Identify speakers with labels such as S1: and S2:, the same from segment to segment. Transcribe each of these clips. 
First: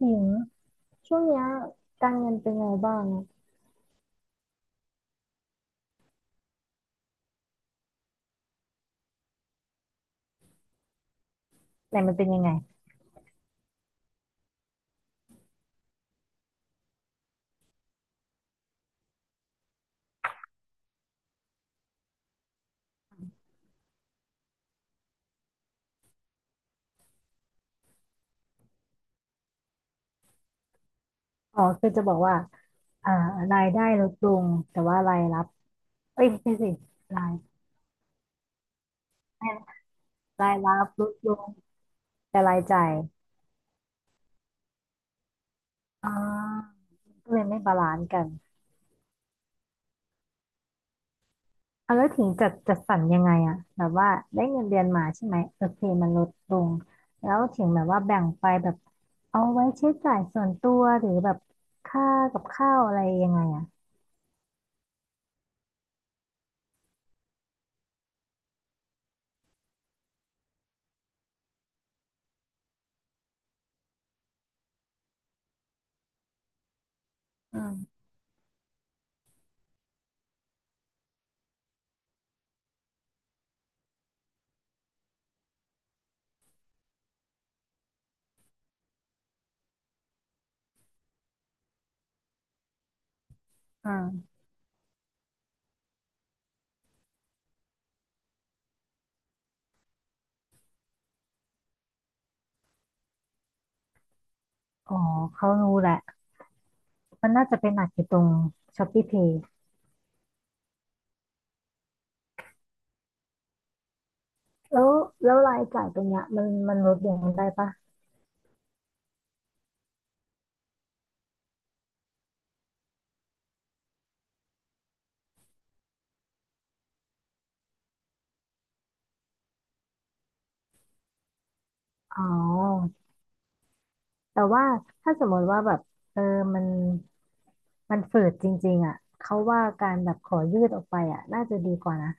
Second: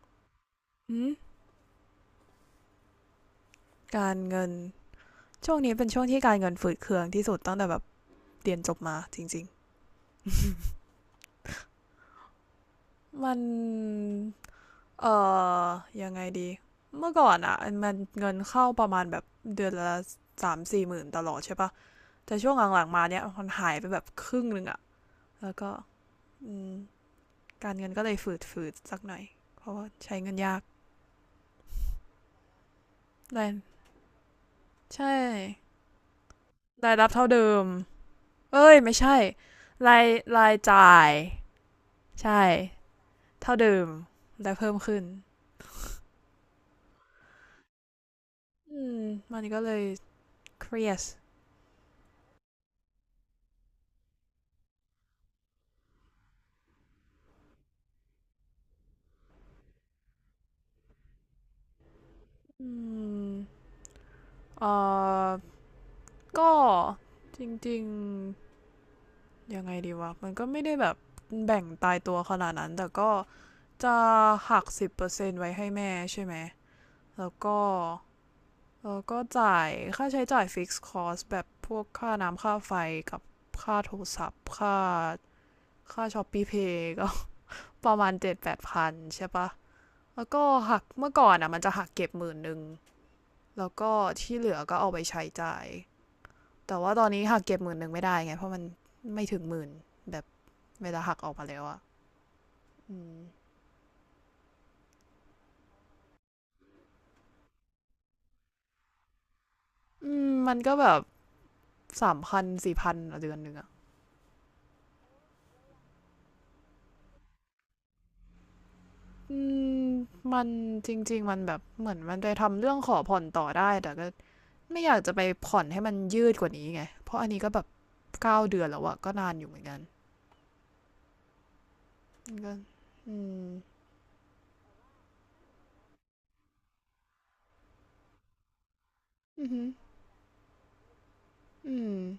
S1: หญิง
S2: อืม
S1: ช่วงเนี้ยการเงินเป็นไงบ้างอะ
S2: การเงินช่วงนี้เป็นช่วงที่การเงินฝืดเคืองที่สุดตั้งแต่แบบเรียนจบมาจริง
S1: ไหนมันเป็นยังไง
S2: ๆมันเอ่อยังไงดีเมื่อก่อนอ่ะมันเงินเข้าประมาณแบบเดือนละสามสี่หมื่นตลอดใช่ปะแต่ช่วงหลังๆมาเนี้ยมันหายไปแบบครึ่งหนึ่งอ่ะแล้วก็อืมการเงินก็เลยฝืดฝืดสักหน่อยเพราะว่าใช้เงินยาก
S1: อ๋อคือจะบอกว่าอ่า
S2: ราย
S1: รายได้ลดลงแต่ว่า
S2: ใช่
S1: รายรับเอ้ยไม่ใช่สิ
S2: รายรับ
S1: รา
S2: เท่า
S1: ย
S2: เดิมเอ้ยไม่ใช่รายรา
S1: รา
S2: ย
S1: ยรับ
S2: จ่า
S1: ล
S2: ย
S1: ดลง
S2: ใช่
S1: แต่รายจ่าย
S2: เท่าเดิมแต่เพิ่มขึ้น
S1: อ่าก็เลยไม่บาลานซ์กัน
S2: อืมมันก็เลยเครียด
S1: อ่ะแล้วถึงจัดสรรยังไงอะแบบว่าได้เงินเดือนมาใช่ไหมโอเคมันลดลงแล้วถึงแบบว่าแบ่งไปแบบเอาไว้ใช้จ่ายส่วนตัวหรือแบบค่ากับ
S2: อื
S1: ข้าวอะไรยั
S2: ม
S1: งไงอะ
S2: เอ่อก็จริงๆยังไงดีวะมันก็ไม่ได้แบบแบ่งตายตัวขนาดนั้นแต่ก็จะหัก10%ไว้ให้แม่ใช่ไหมแล้วก็
S1: อืม
S2: จ่ายค่าใช้จ่ายฟิกซ์คอสแบบพวกค่าน้ำค่าไฟกับค่าโทรศัพท์ค่าช้อปปี้เพย์ก็ ประมาณ7-8พันใช่ปะ แล้วก็หักเมื่อก่อนอ่ะมันจะหักเก็บหมื่นหนึ่งแล้ว
S1: อื
S2: ก็
S1: ม
S2: ที่เหลือก็เอาไปใช้จ่ายแต่ว่าตอนนี้หักเก็บหมื่นหนึ่งไม่ได้ไงเพราะมันไม่ถึงหมื่นแบบเวลาหักออกมาแล้วอ่ะอืม
S1: อ๋อเขารู้แหละ มันน่าจะไปนหนักอยู่ตรง Shopee Pay
S2: อืมมันก็แบบสามพันสี่พันเดือนหนึ่งอ่ะ
S1: แล้วแล้วรายจ่ายตรงเนี้ยมันลดลงได้ปะ
S2: อืมมันจริงๆมันแบบเหมือนมันไปทำเรื่องขอผ่อนต่อได้แต่ก็ไม่อยากจะไปผ่อนให้มันยืดกว่านี้ไงเพราะอันนี้ก็แบบ9 เดือนแล้วอะก็นานอยู่เหมือนกัน
S1: อ๋อ
S2: ก็อืม
S1: แต่ว่าถ้าสมมติว่าแบบเออมันมันฝืดจริงๆอ่ะเขา
S2: อื
S1: ว่า
S2: ม
S1: การแบบขอยืดออกไปอ่ะน่าจะดี
S2: อื
S1: กว่า
S2: ม
S1: นะ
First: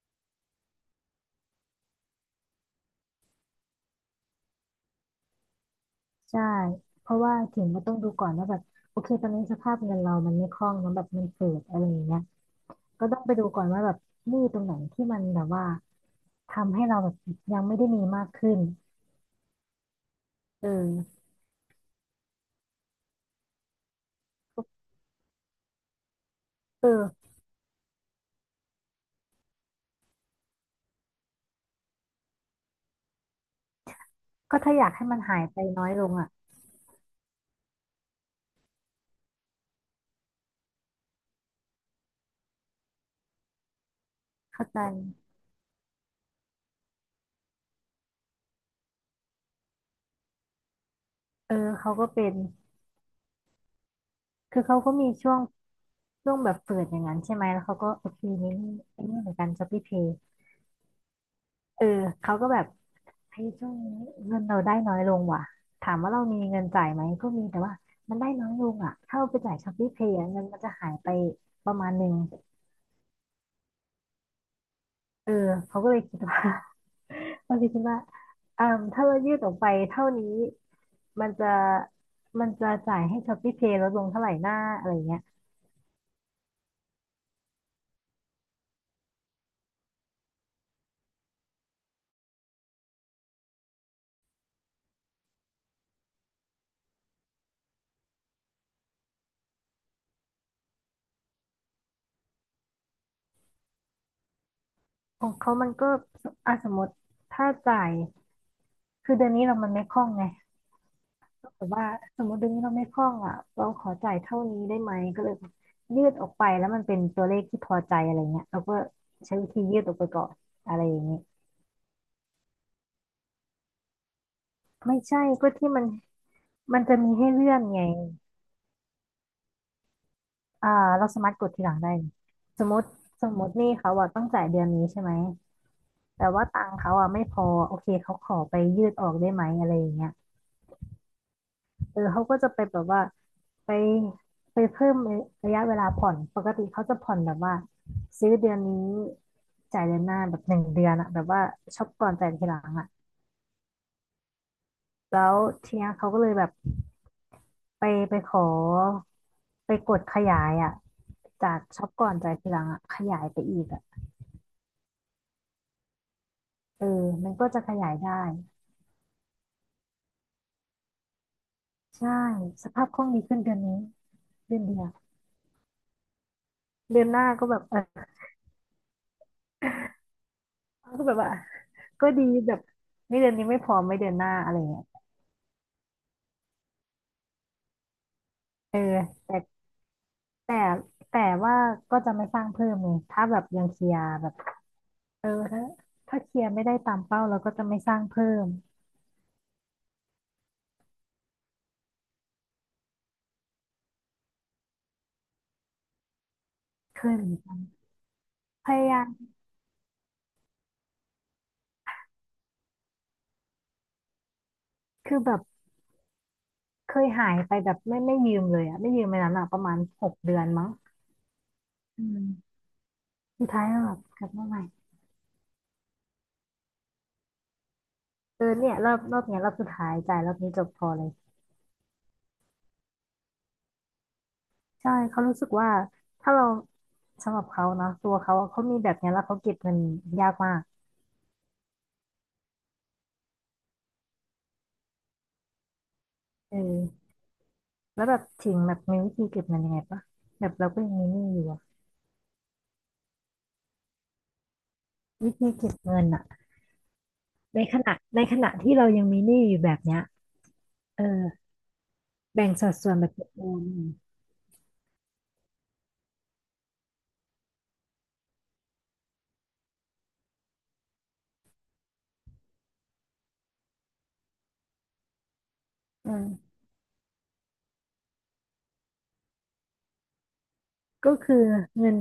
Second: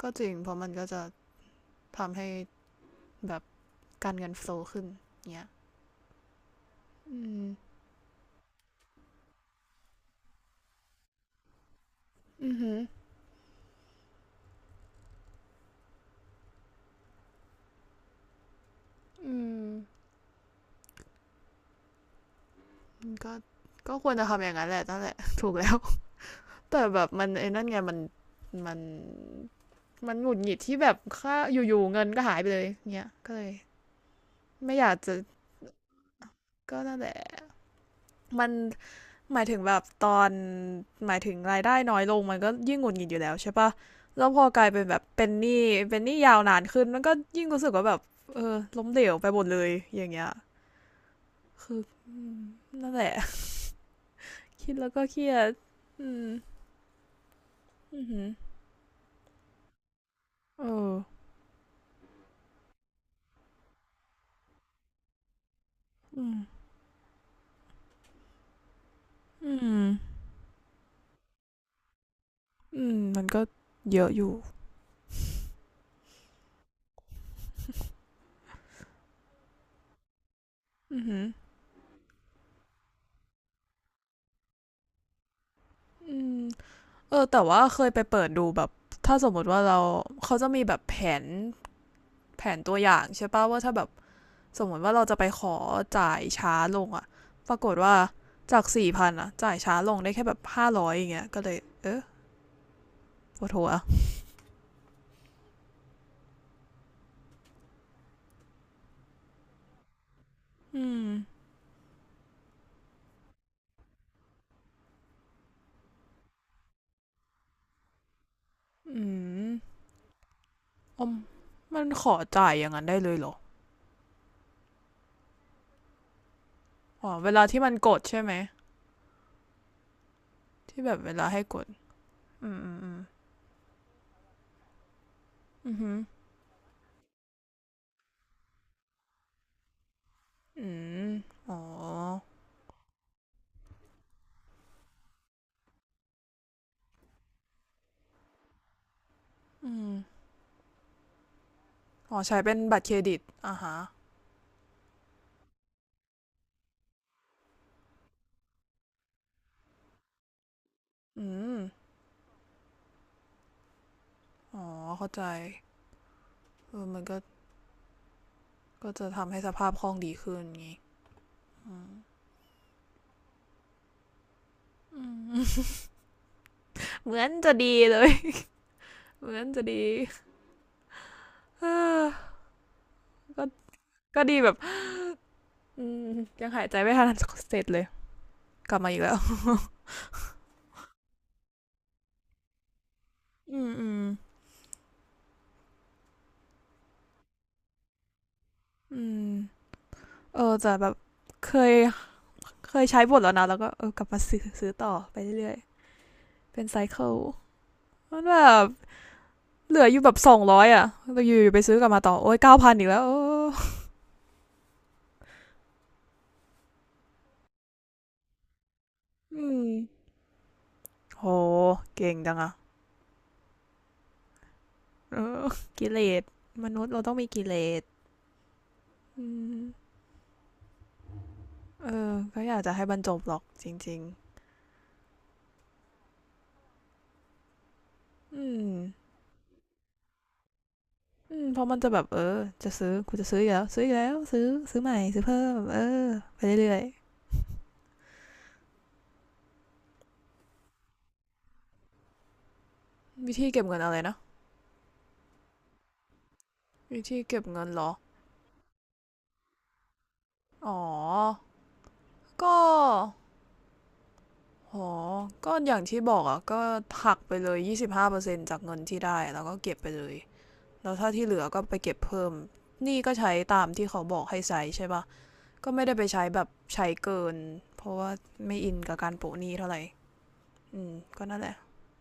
S2: ก็จริงเพราะมันก็จะ ทำให้แบบการเงินโฟลว์ขึ้นเงี้ย
S1: ใช่ เพ
S2: อื
S1: ราะว่า
S2: ม
S1: ถึงก็ต้องดูก่อนว่าแบบโอเคตอนนี้สภาพเงินเรามันไม่คล่องมันแบบมันฝืดอะไรอย่างเงี้ย
S2: อือหือ
S1: ก็ต้องไปดูก่อนว่าแบบหนี้ตรงไหนที่มันแบบว่าทำให้เราแบบยังไม่ได้มีมากขึ้น
S2: อืม
S1: เออ
S2: ก็ก็ควรจะทำอย่างนั้นแหละนั่นแหละ ถูกแล้ว แต่
S1: เอ
S2: แบบ
S1: อ
S2: มันไอ้นั่นไงมัน มันมันหงุดหงิดที่แบบค่าอยู่ๆเงินก็หายไปเลยเงี้ยก็เลย
S1: ก็ถ้า
S2: ไม่
S1: อ
S2: อ
S1: ยา
S2: ยา
S1: ก
S2: ก
S1: ให้
S2: จะ
S1: มันหายไปน้อยลงอ่ะ
S2: ก็นั่นแหละมันหมายถึงแบบตอนหมายถึงรายได้น้อยลงมันก็ยิ่งหงุดหงิดอยู่แล้วใช่ปะแล้วพอก
S1: เข้า
S2: ลาย
S1: ใจ
S2: เป็นแบบเป็นหนี้เป็นหนี้ยาวนานขึ้นมันก็ยิ่งรู้สึกว่าแบบเออล้มเหลวไปหมดเลยอย่างเงี้ย
S1: เออ
S2: คือ
S1: เขาก็เป็น
S2: นั่นแหละ
S1: คือ
S2: คิด
S1: เขา
S2: แล้
S1: ก็
S2: วก็
S1: มี
S2: เครี
S1: ช่ว
S2: ย
S1: ง
S2: ดอืม
S1: แบบเปิดอย่างนั้นใช่ไหมแล้วเขาก็
S2: อื
S1: โอ
S2: อื
S1: เค
S2: อ
S1: นี่นี่ไอ้นี่เหมือนกันช้อปปี้เพย์
S2: เออ
S1: เออเขาก็แบบเฮ้ยช่วงนี้เงินเราได้น้อยลงว่ะถามว่าเรา
S2: อืม
S1: มีเงินจ่ายไหมก็มีแต่ว่ามันได้น้อยลงอ่ะถ้าเราไป
S2: อื
S1: จ่ายช้อป
S2: ม
S1: ปี้เพย์เงินมันจะหายไปประมาณหนึ่ง
S2: อืมมันก็เยอะอยู่
S1: เออเขาก็เลยคิดว่า เขาเลยคิดว่าอ่าถ้าเรายืดออกไปเท่านี้
S2: อือหือ
S1: มันจะมันจะจ่ายให้ช้อปปี้เพย์ลดลงเท่าไหร่หน้าอะไรเงี้ย
S2: อืมเออแต่ว่าเคยไปเปิดดูแบบถ้าสมมติว่าเราเขาจะมีแบบแผนตัวอย่างใช่ป่ะว่าถ้าแบบสมมติว่าเราจะไปขอจ่ายช้าลงอะปรากฏว่าจากสี่พันอะจ่ายช้าลงได้แค่แบบ500อย่างเงี้ยก็เลยเออปวดหัว
S1: ของเขามันก็อ่ะสมมติถ้าจ่ายคือเดือนนี้เรามันไม่คล่องไง
S2: อืม
S1: แต่ว่าสมมติเดือนนี้เราไม่คล่องอ่ะเราขอจ่ายเท่านี้ได้ไหมก็เลยยืดออกไปแล้วมันเป็นตัวเลขที่พอใจอะไรเงี้ยเราก็
S2: อื
S1: ใช้วิธียื
S2: ม
S1: ดออกไปก่อนอะไรอย่า
S2: อ
S1: ง
S2: ม
S1: เงี้ย
S2: มันขอจ่ายอย่างนั้นได้เลยเหรอ
S1: ไม่ใช่ก็ที่มันจะ
S2: อ๋อ
S1: มีให้
S2: เวลา
S1: เลื่อ
S2: ที่
S1: น
S2: มัน
S1: ไง
S2: กดใช่ไหม
S1: อ่า
S2: ที่แบบ
S1: เรา
S2: เว
S1: สา
S2: ลา
S1: มารถ
S2: ให้
S1: กด
S2: ก
S1: ที
S2: ด
S1: หลังได้
S2: อืม
S1: สม
S2: อื
S1: ม
S2: ม
S1: ติ
S2: อืม
S1: หนี่เขาอ่ะต้องจ่ายเดือนนี้ใช่ไหม
S2: อื
S1: แต่ว่าตังค์เขาอ่ะไม่พอโอเคเขาขอไปยืดออกได้ไหมอะไรอย่างเงี้ย
S2: มอ๋อ
S1: เออเขาก็จะไปแบบว่าไปไปเพิ่มระยะเวลาผ่อนปกติเขาจะผ่อนแบบว่าซื้อเดือนนี้
S2: อื
S1: จ่าย
S2: ม
S1: เดือนหน้าแบบหนึ่งเดือนอะแบบว่าช็อปก่อน
S2: อ๋อ
S1: จ่าย
S2: ใช้
S1: ที
S2: เป็
S1: หลั
S2: น
S1: ง
S2: บัตร
S1: อะ
S2: เครดิตอ่าฮะ
S1: แล้วทีเนี้ยเขาก็เลยแบบไปไปขอไปกดขยายอะ
S2: อื
S1: จา
S2: ม
S1: กช็อปก่อนจ่ายทีหลังอะขยายไปอีกอะ
S2: อ๋อเข้าใจเอ
S1: เอ
S2: อ
S1: อ
S2: มันก็
S1: มันก็จะขยายได้
S2: จะทำให้สภาพคล่องดีขึ้นงี้
S1: ใช่สภาพคล่องดีขึ้นเดือนนี้เดือนเดียวเดือน
S2: เห
S1: ห
S2: มือ
S1: น้า
S2: น
S1: ก็
S2: จะ
S1: แบบ
S2: ดี
S1: เอ
S2: เล
S1: อ
S2: ย เหมือนจะดี
S1: ก็แบบว่า
S2: เออ
S1: ก็ดีแบบไม่เดือน
S2: ก็
S1: นี้ไม่พอไม่เดือนหน้า
S2: ดีแบ
S1: อะไร
S2: บ
S1: อย่างเงี้ย
S2: อืมยังหายใจไม่ทันเสร็จเลยก
S1: เอ
S2: ลั
S1: อ
S2: บมาอีกแล้ว
S1: แต่แต่แต่ว่าก็จะไม่สร้างเพิ่มไงถ้าแบบ
S2: อื
S1: ยัง
S2: ม
S1: เค
S2: อื
S1: ลีย
S2: ม
S1: ร์แบบเออถ้าเคลียร์ไม่ได้ตามเป้าเราก็จะไม่สร้างเพิ่ม
S2: อืมเออแต่แบบเคยเคยใช้หมดแล้วนะแล้วก็เออกลับมาซื้อต่อไปเรื่อยๆเป็นไซ
S1: เค
S2: เคิล
S1: ยเหมือนกัน
S2: มันแบบ
S1: พยายาม
S2: เหลืออยู่แบบ200อ่ะเราอยู่ไปซื้อกลับมาต่อโอ้ย9,000อีกแล้วโอ้
S1: คือแบบเคยหายไปแบบไม่ยืมเลยอะไม่ยืมไปนั้น
S2: อื
S1: อะประ
S2: ม
S1: มาณ6 เดือนมั้ง
S2: โห
S1: อื
S2: เก่งจังอ่ะ
S1: มสุดท้ายก็แบบกลับมาใหม่
S2: กิเลสมนุษย์เราต้องมีกิเลส
S1: เออเนี่ยรอ
S2: อื
S1: บเนี้ยรอบ
S2: ม
S1: สุดท้ายจ่ายรอบนี้จบพอเลย
S2: เออก็อยากจะให้บรรจบหรอกจริง
S1: ใช่เขารู้สึกว่าถ้าเราสำหรับเขานะตัว
S2: ๆ
S1: เขา
S2: อื
S1: อะเขา
S2: ม
S1: มีแบบเนี้ยแล้วเขาเก็บเงินยากมาก
S2: อืมเพราะมันจะแบบเออจะซื้อกูจะซื้ออีกแล้วซื้ออีกแล้วซื้อใหม่ซื้อเพิ่มเออไป
S1: เ
S2: เรื่อย
S1: ออ แล้วแบบถิงแบบมีวิธีเก็บเงินยังไงปะแบบเราก็ยังมีหนี้อยู่อะ
S2: ๆวิธีเก็บเงินอะไรนะ
S1: วิธีเก็บเงินอะ
S2: วิธีเก็บเงินเหรอ
S1: ในขณะที่เรายังมีหนี้อยู่แบบเนี้ย
S2: อ๋อ
S1: เออ
S2: ก
S1: แบ่งสัดส่วนแบบ
S2: ็
S1: เอม
S2: อ๋ออย่างที่บอกอ่ะก็หักไปเลย25%จากเงินที่ได้แล้วก็เก็บไปเลยแล้วถ้าที่เหลือก็ไปเก็บเพิ่มนี่ก็ใช้ตามที่เขาบอกให้ใช้ใช่ปะก็ไม่ได้ไป
S1: อื
S2: ใช้แบบ
S1: ม
S2: ใช้เกินเพราะว่าไม่อินกับการโปะหนี้เท่าไหร่อืม
S1: ก็
S2: ก็
S1: คือ
S2: นั่นแหละ
S1: เงิน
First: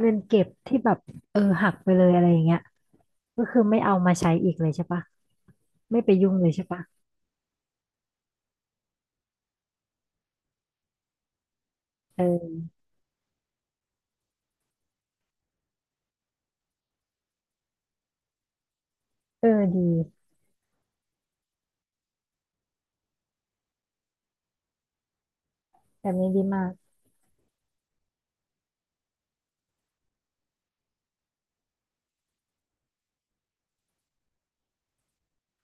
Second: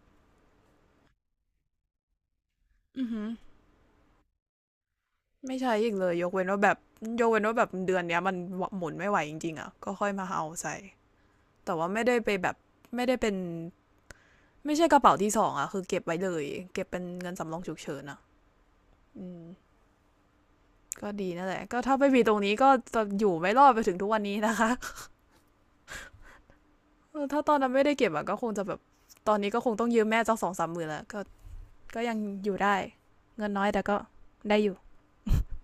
S1: เก็บที่แบบเออหักไปเลยอะไรอย่างเงี้ย
S2: อือหือ
S1: ก็คือไม่เอามาใช้อีกเลยใช่ปะ
S2: ไม่ใช้อีก
S1: ไม่
S2: เล
S1: ไป
S2: ยย
S1: ยุ่
S2: ก
S1: ง
S2: เว้
S1: เล
S2: น
S1: ย
S2: ว่า
S1: ใช่
S2: แบบ
S1: ปะ
S2: ยกเว้นว่าแบบเดือนเนี้ยมันหมุนไม่ไหวจริงๆอ่ะก็ค่อยมาเอาใส่แต่ว่าไม่ได้ไปแบบ
S1: เออ
S2: ไม่ได้เป็นไม่ใช่กระเป๋าที่สองอ่ะคือเก็บไว้เลยเก็บเป็นเงินสำรองฉุกเฉินอ่ะอืม
S1: เออดี
S2: ก็ดีนั่นแหละก็ถ้าไม่มีตรงนี้ก็จะอยู่ไม่รอดไปถึงทุกวันนี้นะคะ
S1: แบบนี้ดีมาก
S2: ถ้าตอนนั้นไม่ได้เก็บอะก็คงจะแบบตอนนี้ก็คงต้องยืมแม่เจ้าสองสามหมื่นแล้วก็ก็ยังอยู่ได้เงินน้อยแต่ก็ได้อยู่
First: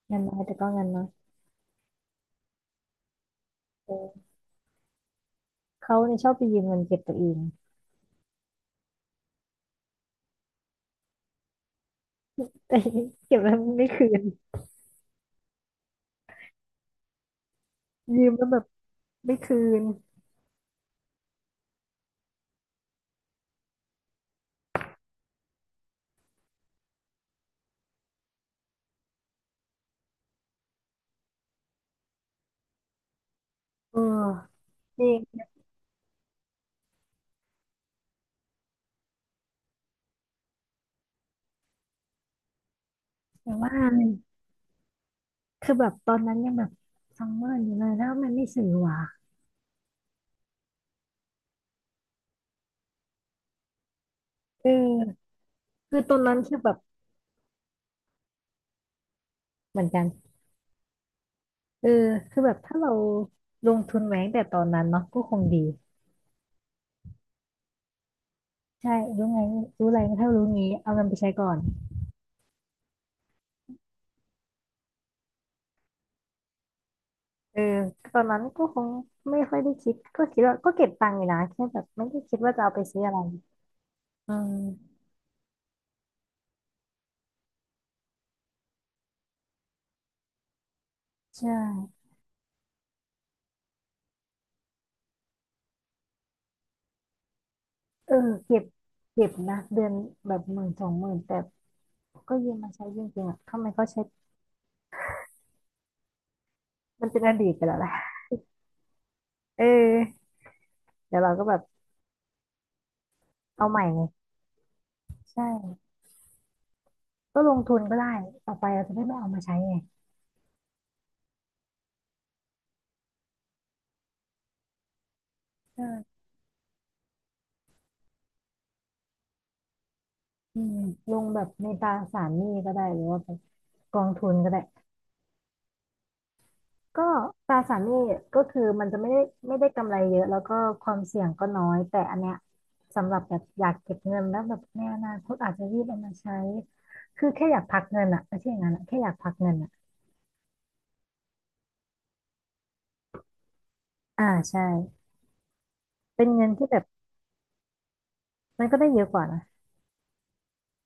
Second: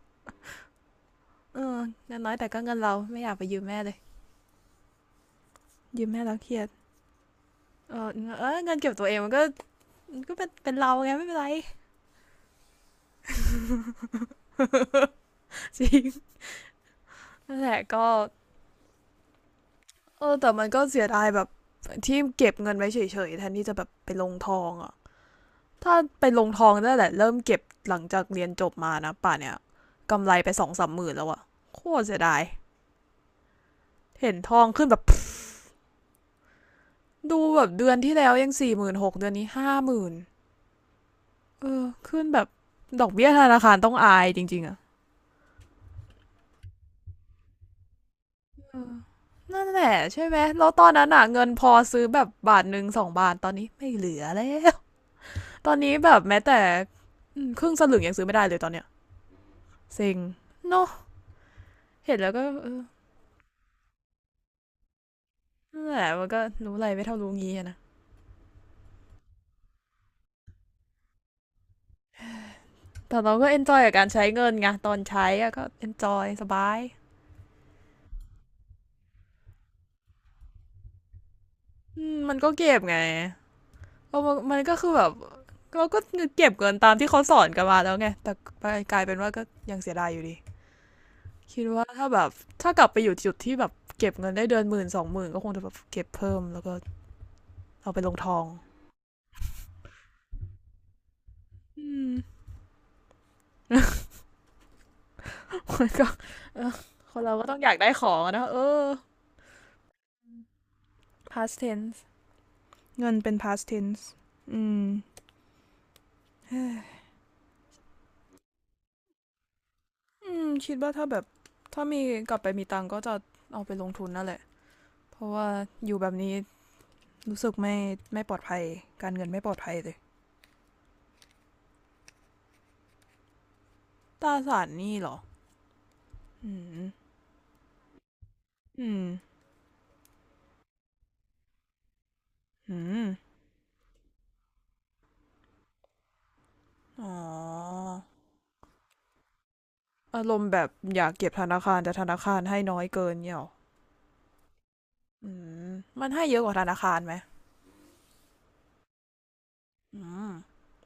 S1: เงินน้อยแต่ก็เงินน้อย
S2: เออเงินน้อยแต่ก็เงินเราไม่อยากไปยืมแม่เลย
S1: เออเขา
S2: ยืม
S1: เนี่ย
S2: แม่
S1: ชอ
S2: แล้
S1: บ
S2: ว
S1: ไป
S2: เครี
S1: ยื
S2: ย
S1: ม
S2: ด
S1: เงินเก็บตัวเอง
S2: เออเออเงินเก็บตัวเองมันก็ก็เป็นเราไงไม่เป็นไร
S1: แต่ เก็บแล้วไม่คืน
S2: จริงนั่นแหละก็
S1: ยืมแล้วแบบไม่คืน
S2: เออแต่มันก็เสียดายแบบที่เก็บเงินไว้เฉยๆแทนที่จะแบบไปลงทองอะ ถ้าไปลงทองได้แหละเริ่มเก็บหลังจากเรียนจบมานะป่านเนี่ยกำไรไป2-30,000แล้วอะโคตรเสียดาย
S1: เออ
S2: เห็นทองขึ้นแบ
S1: จ
S2: บ
S1: ริง
S2: ดูแบบเดือนที่แล้วยัง46,000เดือนนี้50,000เออขึ้นแบบดอกเบี้ยธ
S1: แต่
S2: นาคา
S1: ว่า
S2: รต้องอายจริงๆอะ
S1: คือแบบตอนนั้นยังแบบซัมเมอร์อยู่เลยแล้วมันไม่สื่อว่ะ
S2: นั่นแหละใช่ไหมแล้วตอนนั้นอะเงินพอซื้อแบบบาทหนึ่งสองบาทตอนนี้ไม่เหลือแล้
S1: เ
S2: ว
S1: ออ
S2: ตอนนี้
S1: คือ
S2: แบ
S1: ตอ
S2: บ
S1: นนั้
S2: แม้
S1: น
S2: แต่
S1: คือแบบ
S2: ครึ่งสลึงยังซื้อไม่ได้เลยตอนเนี้ย
S1: เหมือนกัน
S2: เซ็งเนาะ
S1: เออ
S2: เห็นแล้ว
S1: คือ
S2: ก็
S1: แบบ
S2: เอ
S1: ถ้า
S2: อ
S1: เราลงทุนไว้ตั้งแต่ตอนนั้นเนาะก็คงดี
S2: นั่นแหละมันก็รู้อะไรไม่เท่ารู้งี้อะนะ
S1: ใช่รู้ไงรู้อะไรถ้ารู้งี้เอาเงินไปใช้ก่อน
S2: แต่เราก็เอนจอยกับการใช้เงินไงตอนใช้อะก็เอนจอยสบาย
S1: เออตอนนั้นก็คงไม่ค่อยได้คิดก็คิดว่าก็เก็บตังค์อยู่นะแค่แบบไม่ได้
S2: มั
S1: คิ
S2: น
S1: ด
S2: ก็
S1: ว่าจะ
S2: เก็
S1: เอา
S2: บ
S1: ไป
S2: ไง
S1: ซื้ออะไร
S2: ก็
S1: อื
S2: มันก็คือ
S1: ม
S2: แบบเราก็เก็บเงินตามที่เขาสอนกันมาแล้วไงแต่กลายเป็นว่าก็ยังเสียดายอยู่ดี
S1: ใช่
S2: คิดว่าถ้าแบบถ้ากลับไปอยู่จุดที่แบบเก็บเงินได้เดือน1-20,000ก็คงจะแบบเก็บเพิ่มแล้วก็เอาไปล
S1: เออ
S2: งทอง
S1: เก็บเก็บนะเดือนแบบ10,000 20,000แต่
S2: อืม
S1: ก็ยืมมาใช้จริงๆอ่ะทำไมเขาใช้
S2: มันก็
S1: มัน
S2: ค
S1: เป็
S2: น
S1: นอ
S2: เราก็
S1: ดีต
S2: ต้อง
S1: ไป
S2: อยา
S1: แล้
S2: ก
S1: วแห
S2: ได้
S1: ละ
S2: ของอนะเออ
S1: เออ เดี๋ยวเราก็แบ
S2: past
S1: บ
S2: tense เงินเป็น past
S1: เอาใหม่ไง
S2: tense อืม
S1: ใช่ก็ลงทุนก็ได้ต่อไปเราจะได้ไม่เอามาใช้ไง
S2: อืมคิดว่าถ้าแบบถ้ามีกลับไปมีตังค์ก็จะเอาไปลงทุนนั่นแหละเพราะว่า
S1: ใช่
S2: อยู่แบบนี้รู้สึกไม่ปลอดภัยการเงินไม่ปลอดภัยเลย
S1: อืมลงแบบในตราสารหนี้ก็ได้หรือว่าแบบกอง
S2: ต
S1: ทุ
S2: รา
S1: นก็ได้
S2: สารหนี่หรอ อืม
S1: ก็ตราสารหนี้ก็คือมั
S2: อื
S1: นจะ
S2: ม
S1: ไม่ได้กำไรเยอะแล้วก็ความเสี่ยงก็น้อยแต่อันเนี้ย
S2: อืม
S1: สำหรับแบบอยากเก็บเงินแล้วแบบในอนาคตอาจจะรีบเอามาใช้
S2: อ๋อ
S1: คือแค่อยากพักเงินอะไม่ใช่อย่างนั้นอะแค่อยากพักเงินอะ
S2: อารมณ์แบบอยากเก็บธนาคารแต่ธนาคารให้น้อยเกินเนี่ยเหรอ
S1: อ่าใช่
S2: อืมมันให้
S1: เป็น
S2: เยอะ
S1: เงิ
S2: ก
S1: น
S2: ว่าธ
S1: ที่
S2: นา
S1: แบบ
S2: คารไหม
S1: มันก็ได้เยอะกว่านะ
S2: อืม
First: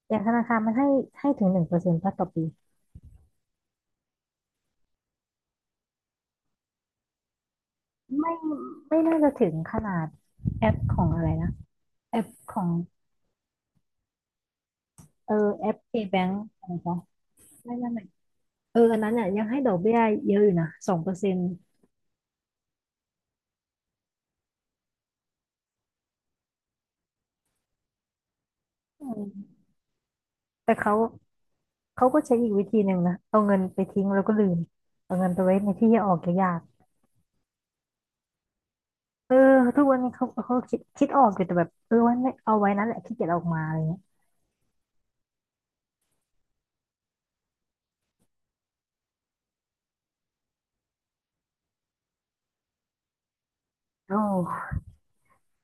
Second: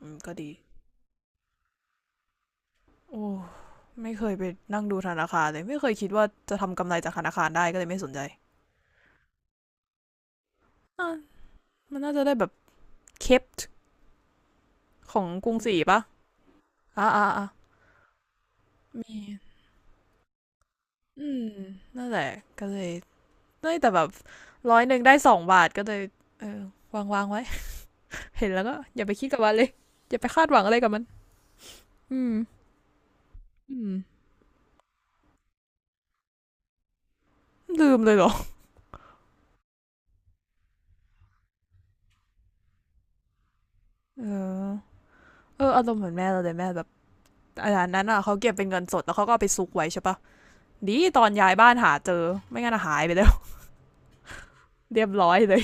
S2: อื
S1: อ
S2: ม
S1: ย่างธ
S2: ก็
S1: นา
S2: ดี
S1: คารมันให้ถึง1%ต่อปี
S2: โอ้ไม่เคยไปนั่งดูธนาคารเลยไม่เคยคิดว่าจะทำกำไรจากธนาคารได้ก็เลยไม่สนใจ
S1: ไม่ไม่น่าจะถึงขนาดแอปขอ
S2: อ่ะ
S1: งอะไรนะ
S2: มันน่า
S1: แอ
S2: จะ
S1: ป
S2: ได้แบบ
S1: ของ
S2: เคป ของ
S1: เออ
S2: กรุง
S1: แอ
S2: ศรี
S1: ป
S2: ปะ
S1: KBank อะไรปะ
S2: อ่าอ่าอ่า
S1: ไม่เอออันนั้น
S2: มี
S1: เนี่ยยังให้ดอกเบี้ยเยอะอยู่นะสองเปอร์
S2: อื
S1: เซ็น
S2: ม
S1: ต์
S2: นั่นแหละก็เลยเอ้ยแต่แบบร้อยหนึ่งได้สองบาทก็เลย เออวางไว้ เห็นแล้วก็อย่าไปคิดกับมันเลย อย่าไปคาดหวังอะ
S1: แต่
S2: ไรกับ
S1: เขา
S2: มัน
S1: ก็
S2: อืม
S1: ใช้อีกวิธีหนึ่งนะเอาเงิน
S2: อื
S1: ไป
S2: ม
S1: ทิ้งแล้วก็ลืมเอาเงินไปไว้ในที่ที่ออกยาก
S2: ลืมเลยเหรอ
S1: ๆเออทุกวันนี้เขาคิดออกอยู่แต่แบบเออไว้ไม่เอาไว้นั่นแหละขี้เกียจเอาออกมาอะไรเงี้ย
S2: เออ เอออารมณ์เหมือนแม่เราเลยแม่แบบ อาจารนั้นอ่ะเขาเก็บเป็นเงินสดแล้วเขาก็เอาไปซุกไว้ใช่ปะดีตอนย้ายบ้านหาเจอไม่งั้นอะหายไปแล้ว
S1: โอ้
S2: เรียบร้อยเลย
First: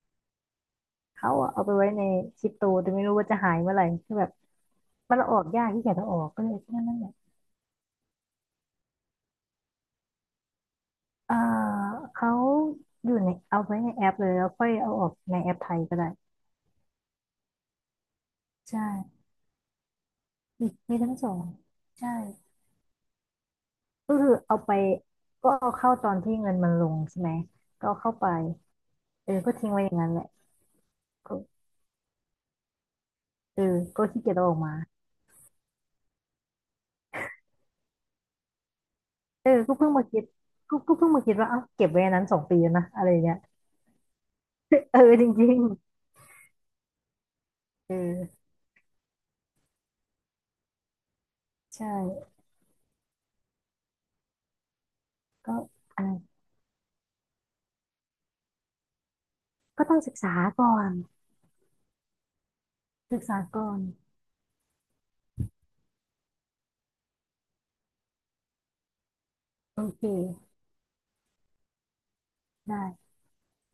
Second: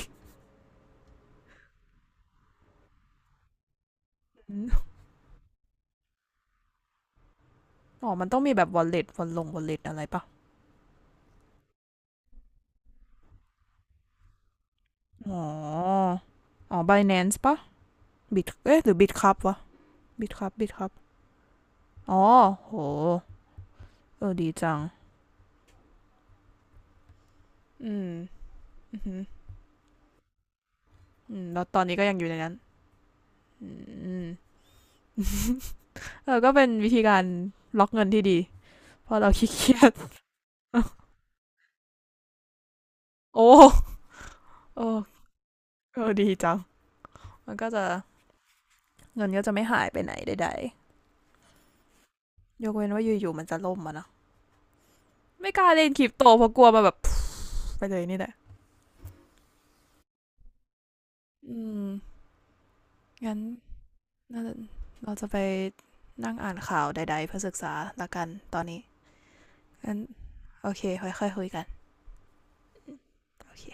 S1: เขาอะเอาไปไว้ในคริปโตแต่ไม่รู้ว่าจะหายเมื่อไหร่คือแบบ
S2: อืม
S1: มันเอาออกยากขี้เกียจเอาออกก็เลยนั่นแหละ
S2: อ๋อมันต้องมีแบบ wallet วอลลง wallet อะไรปะ
S1: เอ่อเขาอยู่ในเอาไว้ในแอปเลยแล้วค่อยเอาออกใน
S2: อ๋อ
S1: แอปไทยก็ได้
S2: อ๋อ Binance ปะ บิดเอ๊ะ
S1: ใช่
S2: หรือบิดครับวะบิดครับบิ
S1: มี
S2: ดครับ
S1: มีทั้งสองใช่
S2: อ๋อโห
S1: ก็
S2: เอ
S1: คื
S2: อ
S1: อ
S2: ดี
S1: เอาไป
S2: จัง
S1: ก็เอาเข้าตอนที่เงินมันลงใช่ไหมก็
S2: อื
S1: เอา
S2: ม
S1: เข้าไป
S2: อือือ
S1: เออก็ทิ้งไว้อย่างนั้นแหละก็
S2: อืมแล้วตอนนี้ก็ยังอยู่ในนั้น
S1: เอ
S2: อื
S1: อก็ขี้
S2: ม
S1: เกียจเอาออกมา
S2: เออก็เป็นวิธีการล็อกเงินที่ดีเพราะเรา
S1: เอ
S2: ขี้
S1: อก็
S2: เกีย
S1: เพิ่ง
S2: จ
S1: มาคิดก็ เพิ่งมาคิดว่าเอ้าเก็บไว้อันนั้น2 ปีแล้วนะอะไรอย่างเงี้ย
S2: โอ้โอ้
S1: เออจริง
S2: เออดีจังมันก็จะ
S1: ๆเออ
S2: เงินก็จะไม่หายไปไหนใด
S1: ใช่
S2: ๆยกเว้นว่าอยู่ๆมันจะล่มอะนะไม่
S1: ก็
S2: กล้าเล่นค
S1: อะ
S2: ริ
S1: ไร
S2: ปโตเพราะกลัวมาแบบ ไปเลยนี่แหละ
S1: ก็ต้องศึกษาก่อน
S2: อืม
S1: ศึก
S2: งั้น
S1: ษาก่อน
S2: าเราจะไปนั่งอ่านข่าวใดๆเพื่อศึกษาละกันตอนนี้
S1: โอ
S2: งั้น
S1: เค
S2: โอเคค่อยๆคุยกัน
S1: ได้
S2: โอเค